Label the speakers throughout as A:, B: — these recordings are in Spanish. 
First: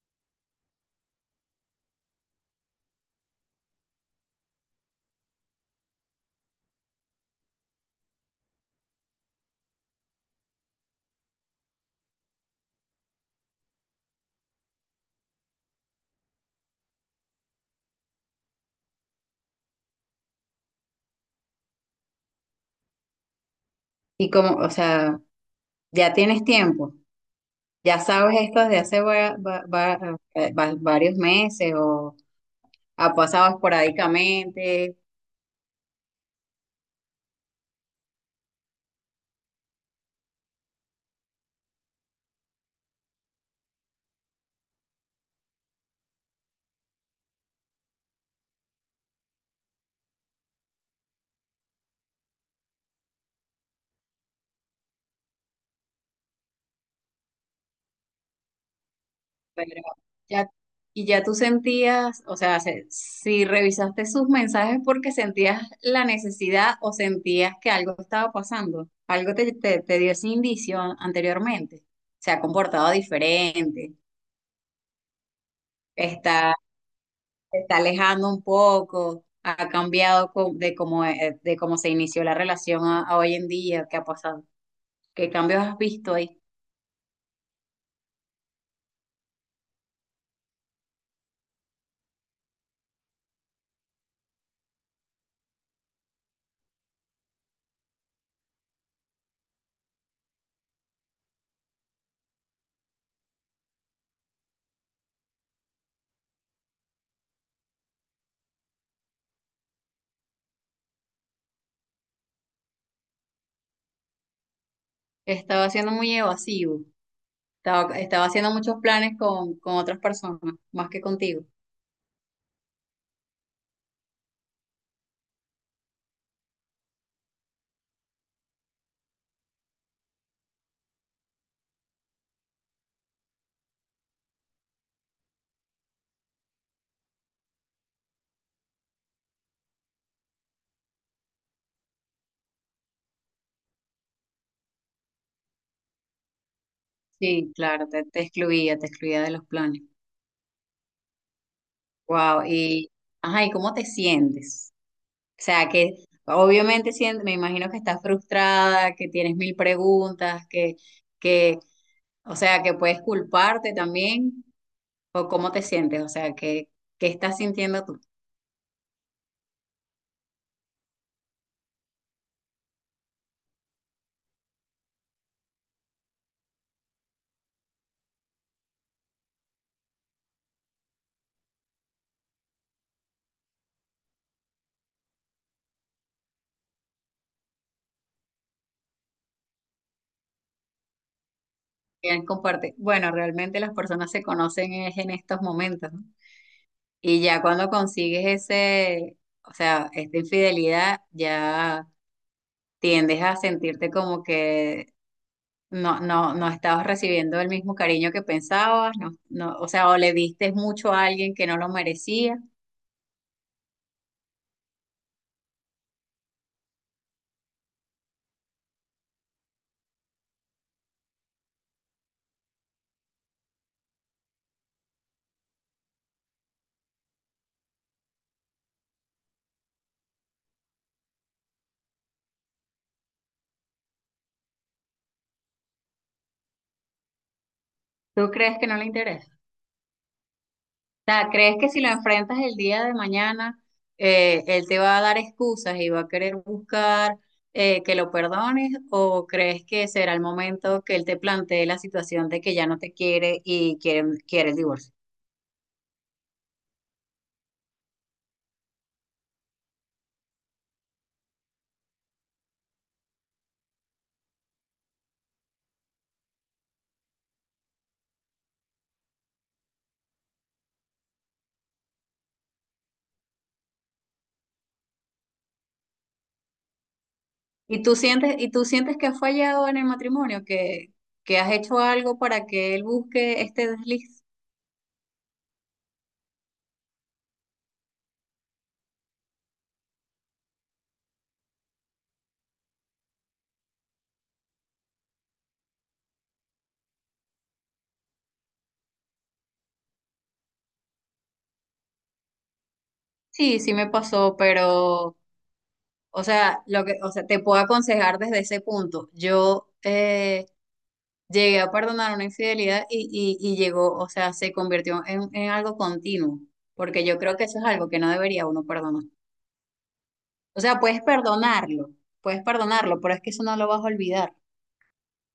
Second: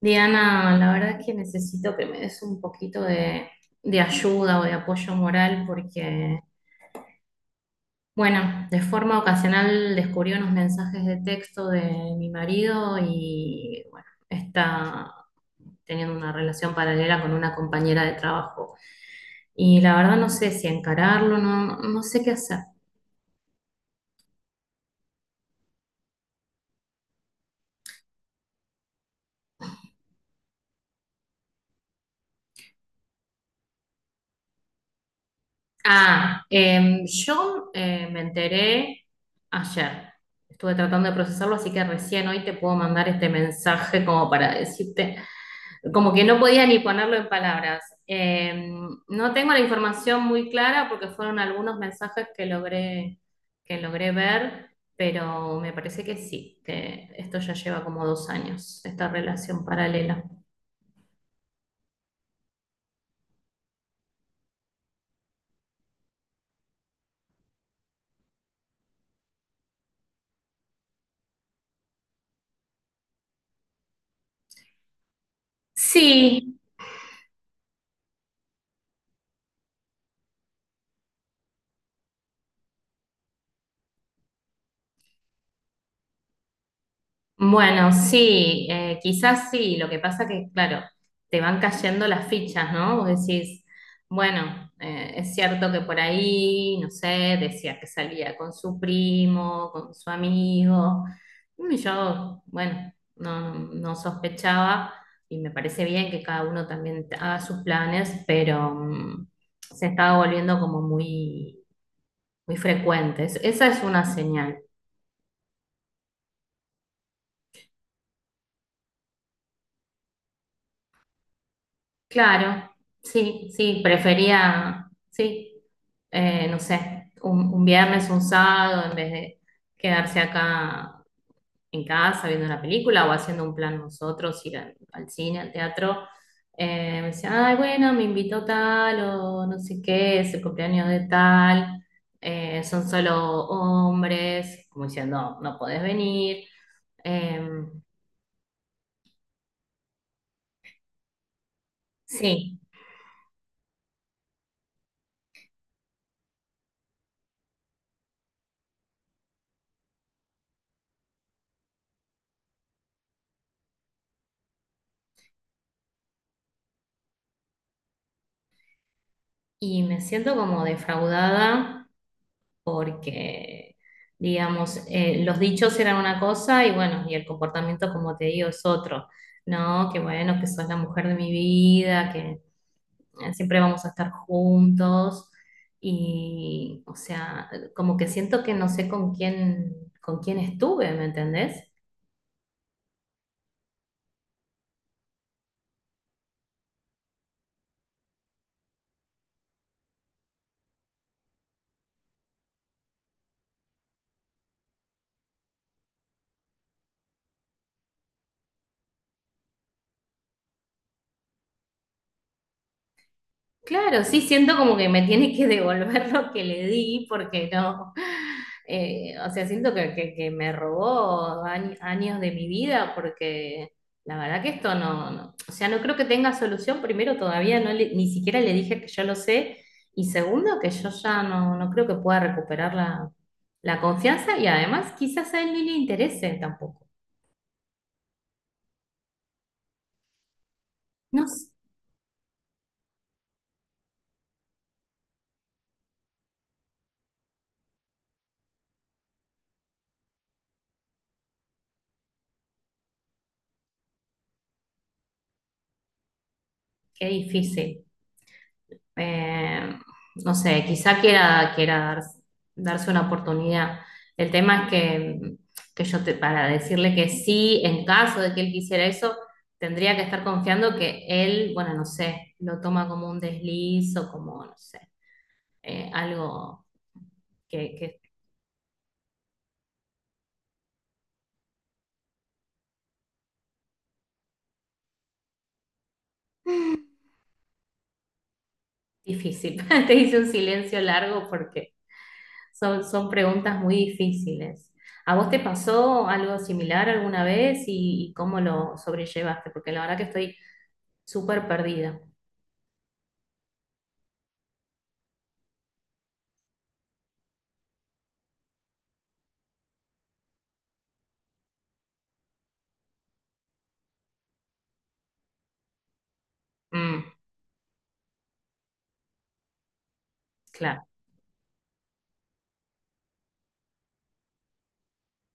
A: Diana, la verdad es que necesito que me des un poquito de ayuda o de apoyo moral porque, bueno, de forma ocasional descubrí unos mensajes de texto de mi marido y, bueno, está teniendo una relación paralela con una compañera de trabajo. Y la verdad no sé si encararlo, no, no sé qué hacer.
B: Y como, o sea, ya tienes tiempo, ya sabes esto desde hace varios meses o ha pasado esporádicamente,
A: Ah, yo me enteré ayer. Estuve tratando de procesarlo, así que recién hoy te puedo mandar este mensaje como para decirte, como que no podía ni ponerlo en palabras. No tengo la información muy clara porque fueron algunos mensajes que logré ver, pero me parece que sí, que esto ya lleva como 2 años, esta relación
B: pero
A: paralela.
B: ya, y ya tú sentías, o sea, si revisaste sus mensajes porque sentías la necesidad o sentías que algo estaba pasando, algo te dio ese indicio anteriormente, se ha comportado diferente, está
A: Sí,
B: se está alejando un poco, ha cambiado de cómo se inició la relación a hoy en día, qué ha pasado, qué cambios has visto ahí.
A: bueno, sí, quizás sí, lo que pasa que, claro, te van cayendo las fichas, ¿no? Vos decís, bueno, es cierto que por ahí, no sé, decía que salía con su primo, con su amigo, y yo, bueno, no, no sospechaba y me parece bien que cada uno también haga sus planes, pero se estaba volviendo como muy, muy frecuente. Esa es una señal.
B: Estaba siendo muy evasivo, estaba haciendo muchos planes con otras personas, más que contigo.
A: Claro, sí, sí, prefería, sí, no sé, un viernes, un sábado, en vez de quedarse acá en casa viendo una película o haciendo un plan nosotros, ir al cine, al teatro. Me decía, ay, bueno, me invitó tal o no sé qué, es el cumpleaños de tal, son solo hombres, como diciendo, no, no podés venir. Eh,
B: Sí, claro, te excluía de los planes. Wow,
A: sí,
B: y, ajá, ¿y cómo te sientes? O sea, que obviamente me imagino que estás frustrada, que tienes mil preguntas, que, o sea, que puedes culparte también. ¿O cómo te sientes? O sea, ¿qué, qué estás sintiendo tú?
A: y me siento como defraudada porque, digamos, los dichos eran una cosa y bueno, y el comportamiento, como te digo, es otro, ¿no? Que bueno, que sos la mujer de mi vida, que siempre vamos a estar juntos y, o sea, como que siento que no sé con quién estuve, ¿me entendés?
B: ¿Quién comparte? Bueno, realmente las personas se conocen es en estos momentos, ¿no? Y ya cuando consigues o sea, esta infidelidad, ya tiendes a sentirte como que no estabas recibiendo el mismo cariño que pensabas, no, no, o sea, o le diste mucho a alguien que no lo merecía.
A: Claro, sí siento como que me tiene que devolver lo que le di porque no, o sea, siento que me robó años de mi vida porque la verdad que esto no, o sea, no creo que tenga solución. Primero, todavía no, ni siquiera le dije que yo lo sé y segundo, que yo ya no, no creo que pueda recuperar la confianza y además quizás a él ni le interese tampoco.
B: ¿Tú crees que no le interesa?
A: No
B: Sea,
A: sé,
B: ¿crees que si lo enfrentas el día de mañana, él te va a dar excusas y va a querer buscar que lo perdones? ¿O crees que será el momento que él te plantee la situación de que ya no te quiere y quiere, quiere el divorcio?
A: qué difícil. Eh, no sé, quizá quiera darse una oportunidad. El tema es que para decirle que sí, en caso de que él quisiera eso, tendría que estar confiando que él, bueno, no sé, lo toma como un desliz o como, no sé, algo que, que es
B: Y tú sientes que has fallado en el matrimonio, que has hecho algo para que él busque este desliz?
A: difícil. Te hice un silencio largo porque son preguntas muy difíciles. ¿A vos te pasó algo similar alguna vez y cómo lo sobrellevaste? Porque la verdad que estoy súper perdida.
B: Sí, sí me pasó, pero... O sea, lo que, o sea, te puedo aconsejar desde ese punto. Yo llegué a perdonar una infidelidad y llegó, o sea, se convirtió en algo continuo,
A: Mm,
B: porque yo creo que eso es algo que no debería uno perdonar. O sea,
A: claro.
B: puedes perdonarlo, pero es que eso no lo vas a olvidar.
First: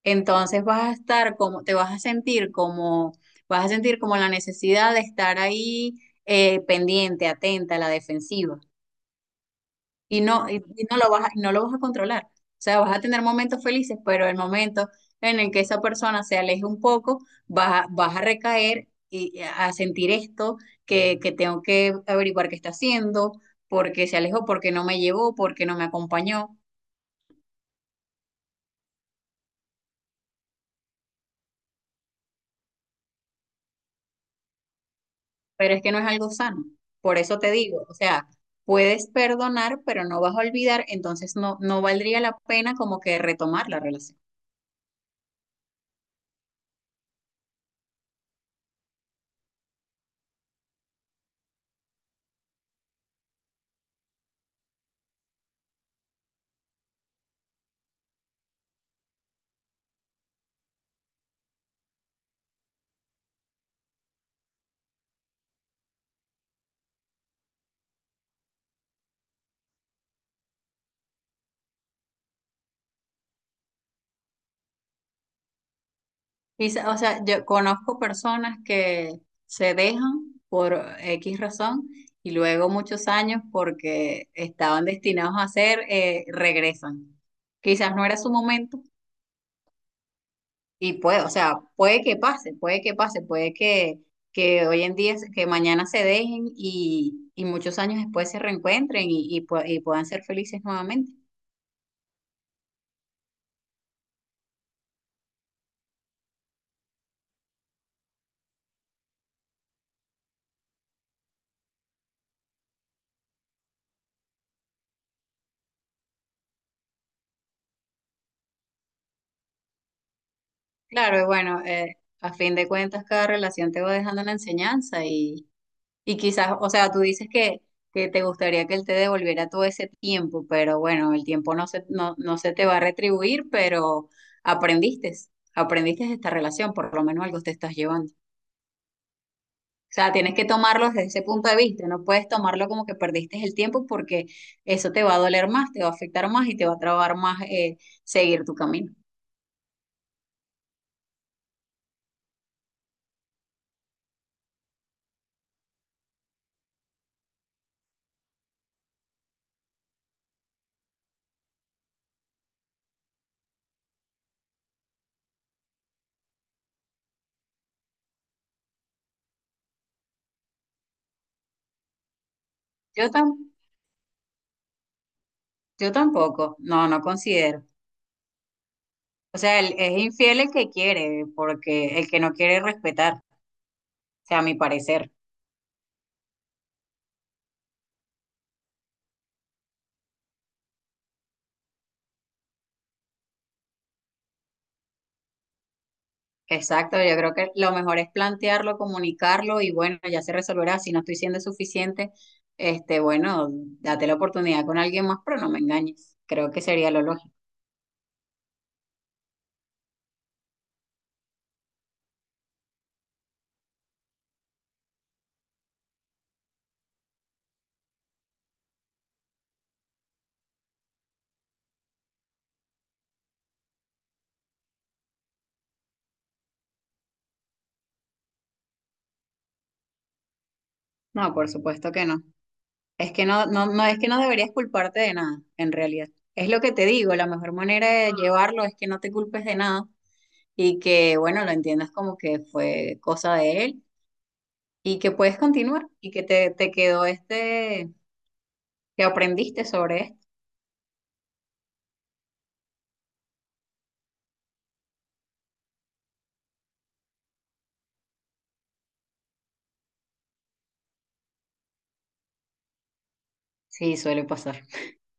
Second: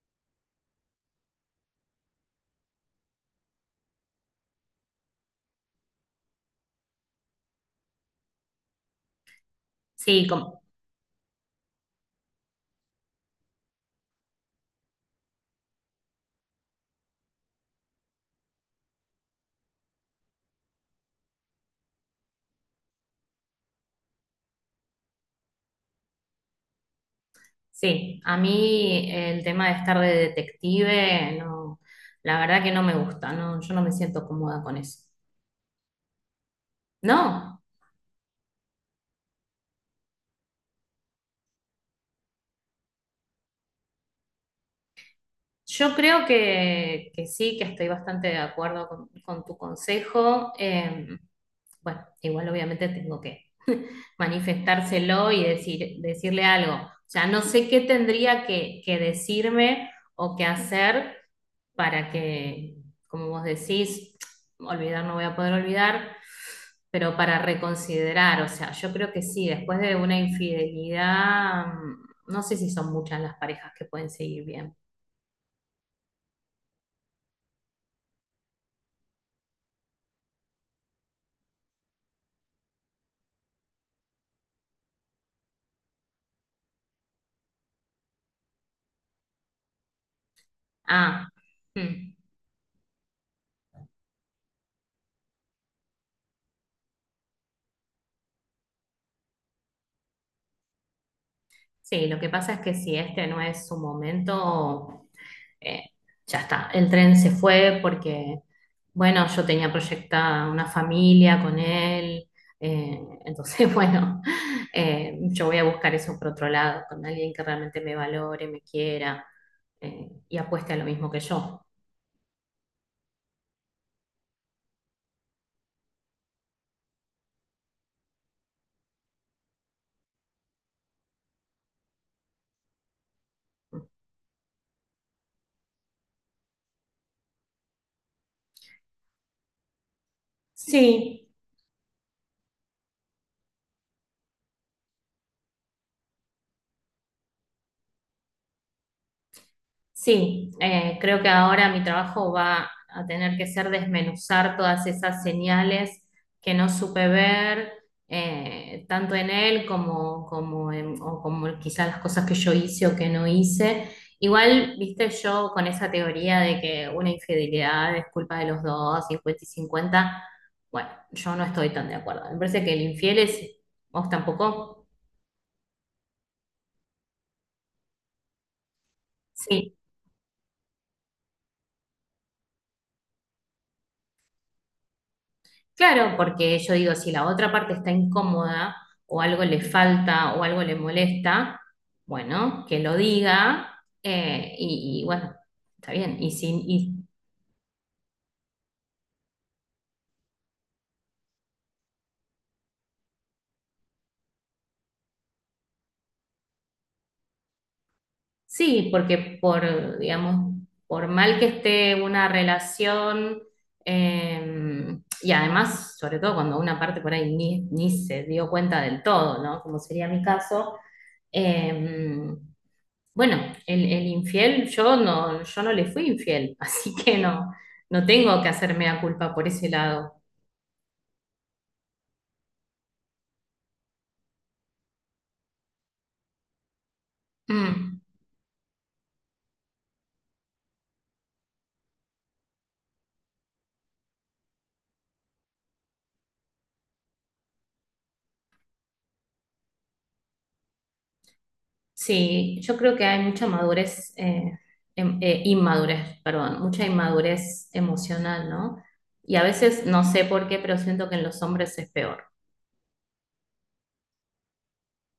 B: Entonces vas a estar como, te vas a sentir como, vas a sentir como la necesidad de estar ahí pendiente, atenta, a la defensiva.
A: Sí,
B: Y no lo vas a, y no lo vas a controlar. O sea, vas a tener momentos felices, pero el momento en el que esa persona se aleje un poco, vas a recaer y a sentir esto, que tengo que averiguar qué está haciendo, porque se alejó, porque no me llevó, porque no me acompañó,
A: sí, a mí el tema de estar de detective, no, la verdad que no me gusta, no, yo no me siento cómoda con eso.
B: pero es que no es algo sano. Por eso te
A: No,
B: digo, o sea, puedes perdonar, pero no vas a olvidar, entonces no valdría la pena como que retomar la relación.
A: yo creo que sí, que estoy bastante de acuerdo con tu consejo. Bueno, igual obviamente tengo manifestárselo y decirle algo. O sea, no sé qué tendría que decirme o qué hacer para que, como vos decís, olvidar no voy a poder olvidar, pero para reconsiderar, o sea, yo creo que sí, después de una infidelidad, no sé si son muchas las parejas que pueden seguir bien.
B: O sea, yo conozco personas que se dejan por X razón y luego muchos años porque estaban destinados a hacer, regresan. Quizás no era su momento y puede,
A: Ah,
B: o sea,
A: mm,
B: puede que pase, que hoy en día, que mañana se dejen y muchos años después se reencuentren y puedan ser felices nuevamente.
A: sí, lo que pasa es que si este no es su momento, eh, ya está, el tren se fue porque, bueno, yo tenía proyectada una familia con él, entonces, bueno, yo voy a buscar eso por otro lado, con alguien que realmente me valore, me quiera y apueste a lo mismo que
B: Claro, y bueno,
A: yo.
B: a fin de cuentas cada relación te va dejando una enseñanza y quizás, o sea, tú dices que te gustaría que él te devolviera todo ese tiempo, pero bueno, el tiempo no se te va a retribuir, pero aprendiste, aprendiste de esta relación, por lo menos algo te estás llevando. O sea, tienes que tomarlo desde ese
A: Sí,
B: punto de vista, no puedes tomarlo como que perdiste el tiempo porque eso te va a doler más, te va a afectar más y te va a trabar más seguir tu camino.
A: sí, creo que ahora mi trabajo va a tener que ser desmenuzar todas esas señales que no supe ver, tanto en él como, o como quizás las cosas que yo hice o que no hice. Igual, viste, yo con esa teoría de que una infidelidad es culpa de los dos, 50 y 50. Bueno, yo no estoy tan de acuerdo. Me parece que el
B: Yo,
A: infiel
B: tam
A: es, vos tampoco.
B: yo tampoco, no, no considero. O sea, es infiel el que quiere, porque el que no quiere respetar, o sea, a mi parecer.
A: Claro, porque yo digo, si la otra parte está incómoda o algo le falta o algo le molesta, bueno, que lo diga y bueno, está bien. Y si, y
B: Exacto, yo creo que lo mejor es plantearlo, comunicarlo y bueno, ya se resolverá. Si no estoy siendo suficiente, este, bueno, date la oportunidad con alguien más, pero no me engañes. Creo que sería lo lógico.
A: Sí, porque por, digamos, por mal que esté una relación, y además, sobre todo cuando una parte por ahí ni se dio cuenta del todo, ¿no? Como sería mi caso, eh, bueno, el infiel, yo no le fui infiel, así que no, no tengo que hacerme a culpa por ese lado.
B: No, por supuesto que no. Es que no, no, no es que no deberías culparte de nada, en realidad. Es lo que te digo, la mejor manera
A: Mm.
B: de llevarlo es que no te culpes de nada y que, bueno, lo entiendas como que fue cosa de él y que puedes continuar y que te quedó este, que aprendiste sobre esto.
A: Sí, yo creo que hay mucha madurez, inmadurez, perdón, mucha inmadurez emocional, ¿no? Y a veces no sé por qué, pero siento que en los hombres es peor.
B: Sí, suele pasar.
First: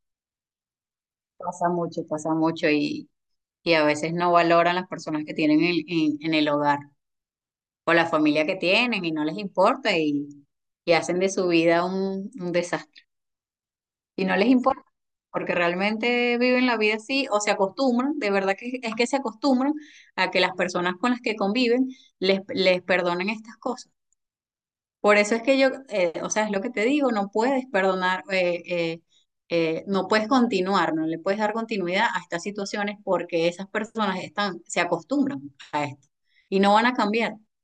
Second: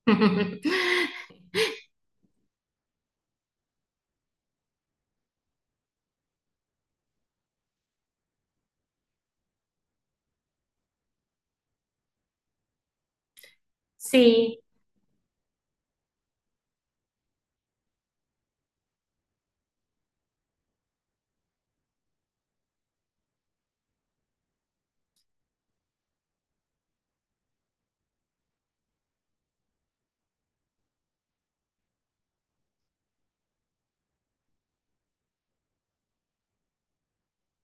B: Pasa mucho y a veces no valoran las personas que tienen en el hogar o la familia que tienen y no les importa y hacen de su vida un desastre. Y no les
A: Sí,
B: importa porque realmente viven la vida así o se acostumbran, de verdad que es que se acostumbran a que las personas con las que conviven les perdonen estas cosas. Por eso es que yo, o sea, es lo que te digo, no puedes perdonar, no puedes continuar, no le puedes dar continuidad a estas situaciones porque esas personas están, se acostumbran a esto y no van a cambiar. O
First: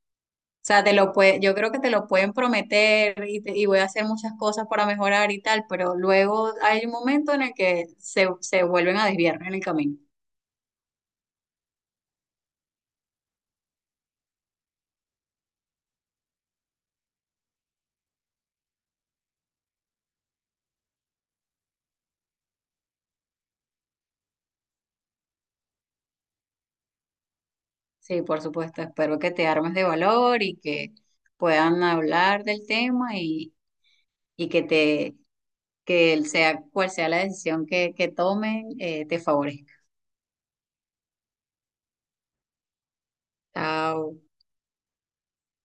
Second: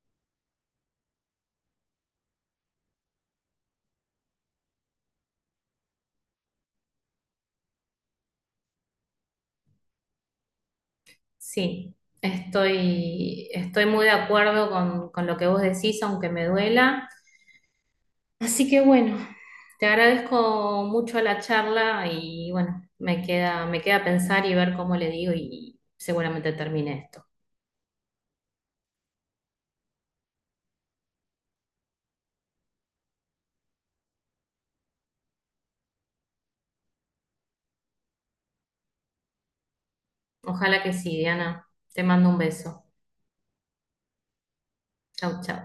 B: sea, te lo puede, yo creo que te lo pueden prometer y voy a hacer muchas cosas para mejorar y tal, pero luego hay un momento en el que se vuelven a desviar en el camino.
A: sí, estoy muy de acuerdo con lo que vos decís, aunque me duela. Así que bueno, te agradezco mucho la charla y bueno, me queda pensar y ver cómo le digo y seguramente termine esto.
B: Sí, por supuesto, espero que te armes de valor y que puedan hablar del tema y que te que el sea, cual sea la decisión que tomen, te favorezca.
A: Ojalá que sí, Diana. Te mando un beso.
B: Chao.
A: Chau, chau.